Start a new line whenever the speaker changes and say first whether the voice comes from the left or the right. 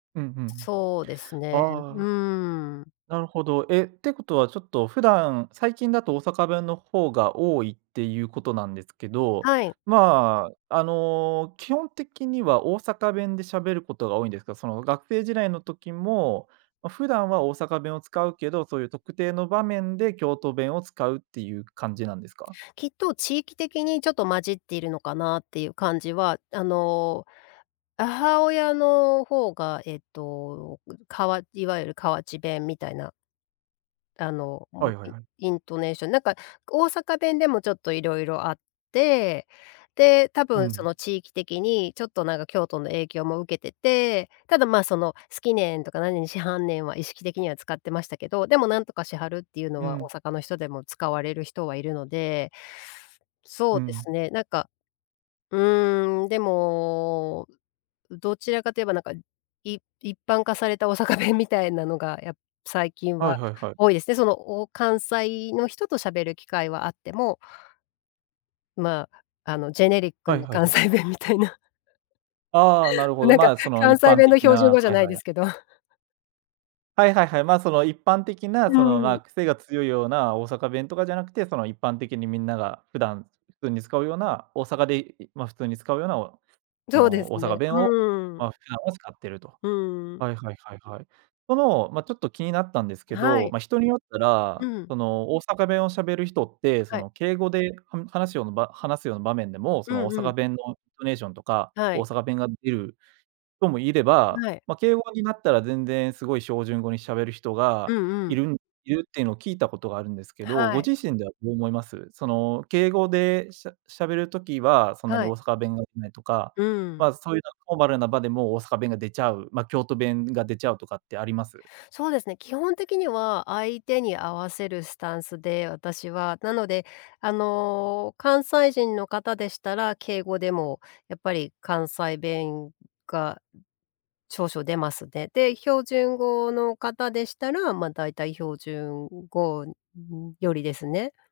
right: うん、ふん。
left: そうですね、う
right: ああ、
left: ーん。
right: なるほど。え、ってことはちょっと普段、最近だと大阪弁のほうが多いっていうことなんですけど、
left: はい。
right: まあ、あの基本的には大阪弁でしゃべることが多いんですか、その学生時代の時も、ま、普段は大阪弁を使うけど、そういう特定の場面で京都弁を使うっていう感じなんですか？
left: きっと地域的にちょっと混じっているのかなっていう感じは、あの、母親のほうが、えっと、ぐかわいわゆる河内弁みたいな。だの、む
right: はいはい
left: イ
right: はい。
left: イントネーション、なんか大阪弁でもちょっといろいろあって、で、多
right: う
left: 分そ
right: ん。
left: の地域的にちょっと、なんか京都の影響も受けてて、ただまあ、その「好きねん」とか「何々しはんねん」は意識的には使ってましたけど、でも「何とかしはる」っていうの
right: う
left: は大
right: ん。
left: 阪の人でも使われる人はいるので。そ
right: う
left: うです
right: ん。
left: ね、なんか、うーん、でも、どちらかと言えば、なんか、い一般化された大阪弁みたいなのが、や最近
right: はい
left: は
right: はいはい。
left: 多いですね。そのお関西の人と喋る機会はあってもまあ、あの、ジェネリック
right: はい
left: な
right: はい
left: 関
right: はい。
left: 西弁みたいな。
right: ああ、なるほど。
left: なんか、
right: まあ、その
left: 関
right: 一
left: 西
right: 般
left: 弁の
right: 的
left: 標準語
right: な、
left: じゃ
right: はい
left: ない
right: はい、
left: で
right: や
left: すけど。
right: はいはいはい。ま、その一般的
left: う
right: なそ
left: ん
right: の、
left: うんうん。
right: ま、癖が強いような大阪弁とかじゃなくて、その一般的にみんなが普段、ふんに使うような、大阪で、いいまあ、普通に使うような、およそ
left: どうで
right: の
left: す
right: 大阪
left: ね、
right: 弁を、
left: うーん。
right: ま、普段を使ってると。
left: うーん。
right: はいはいはいはい。その、ま、ちょっと気になったんですけ
left: は
right: ど、
left: い。
right: ま、人によった
left: う
right: ら、
left: ん。
right: その大阪弁を喋る人って、そ
left: はい。
right: の敬語で、はん話しような場話すような場面でも、
left: う
right: その大
left: んう
right: 阪
left: ん。
right: 弁のイントネーションとか、
left: は
right: 大
left: い。
right: 阪弁が出るともいれば、
left: はい。
right: ま、敬語になったら全然すごいしょうじゅん語に喋る人
left: う
right: が、
left: んう
right: い
left: ん。
right: るんいるっていうのを聞いたことがあるんですけど、ご
left: はい。
right: 自身ではどう思います？その敬語で、しゃ喋る時は、そんなに
left: はい。
right: 大阪弁が出ないとか、
left: うん。
right: ま、そういうフォーマルな場でも大阪弁が出ちゃう、ま、京都弁が出ちゃうとかってあります？
left: そうですね、基本的には相手に合わせるスタンスで、私は。なので、あの、関西人の方でしたら、敬語でもやっぱり関西弁が、少々出ますね。で、標準語の方でしたら、まあ、大体標準語、うーん、寄りですね。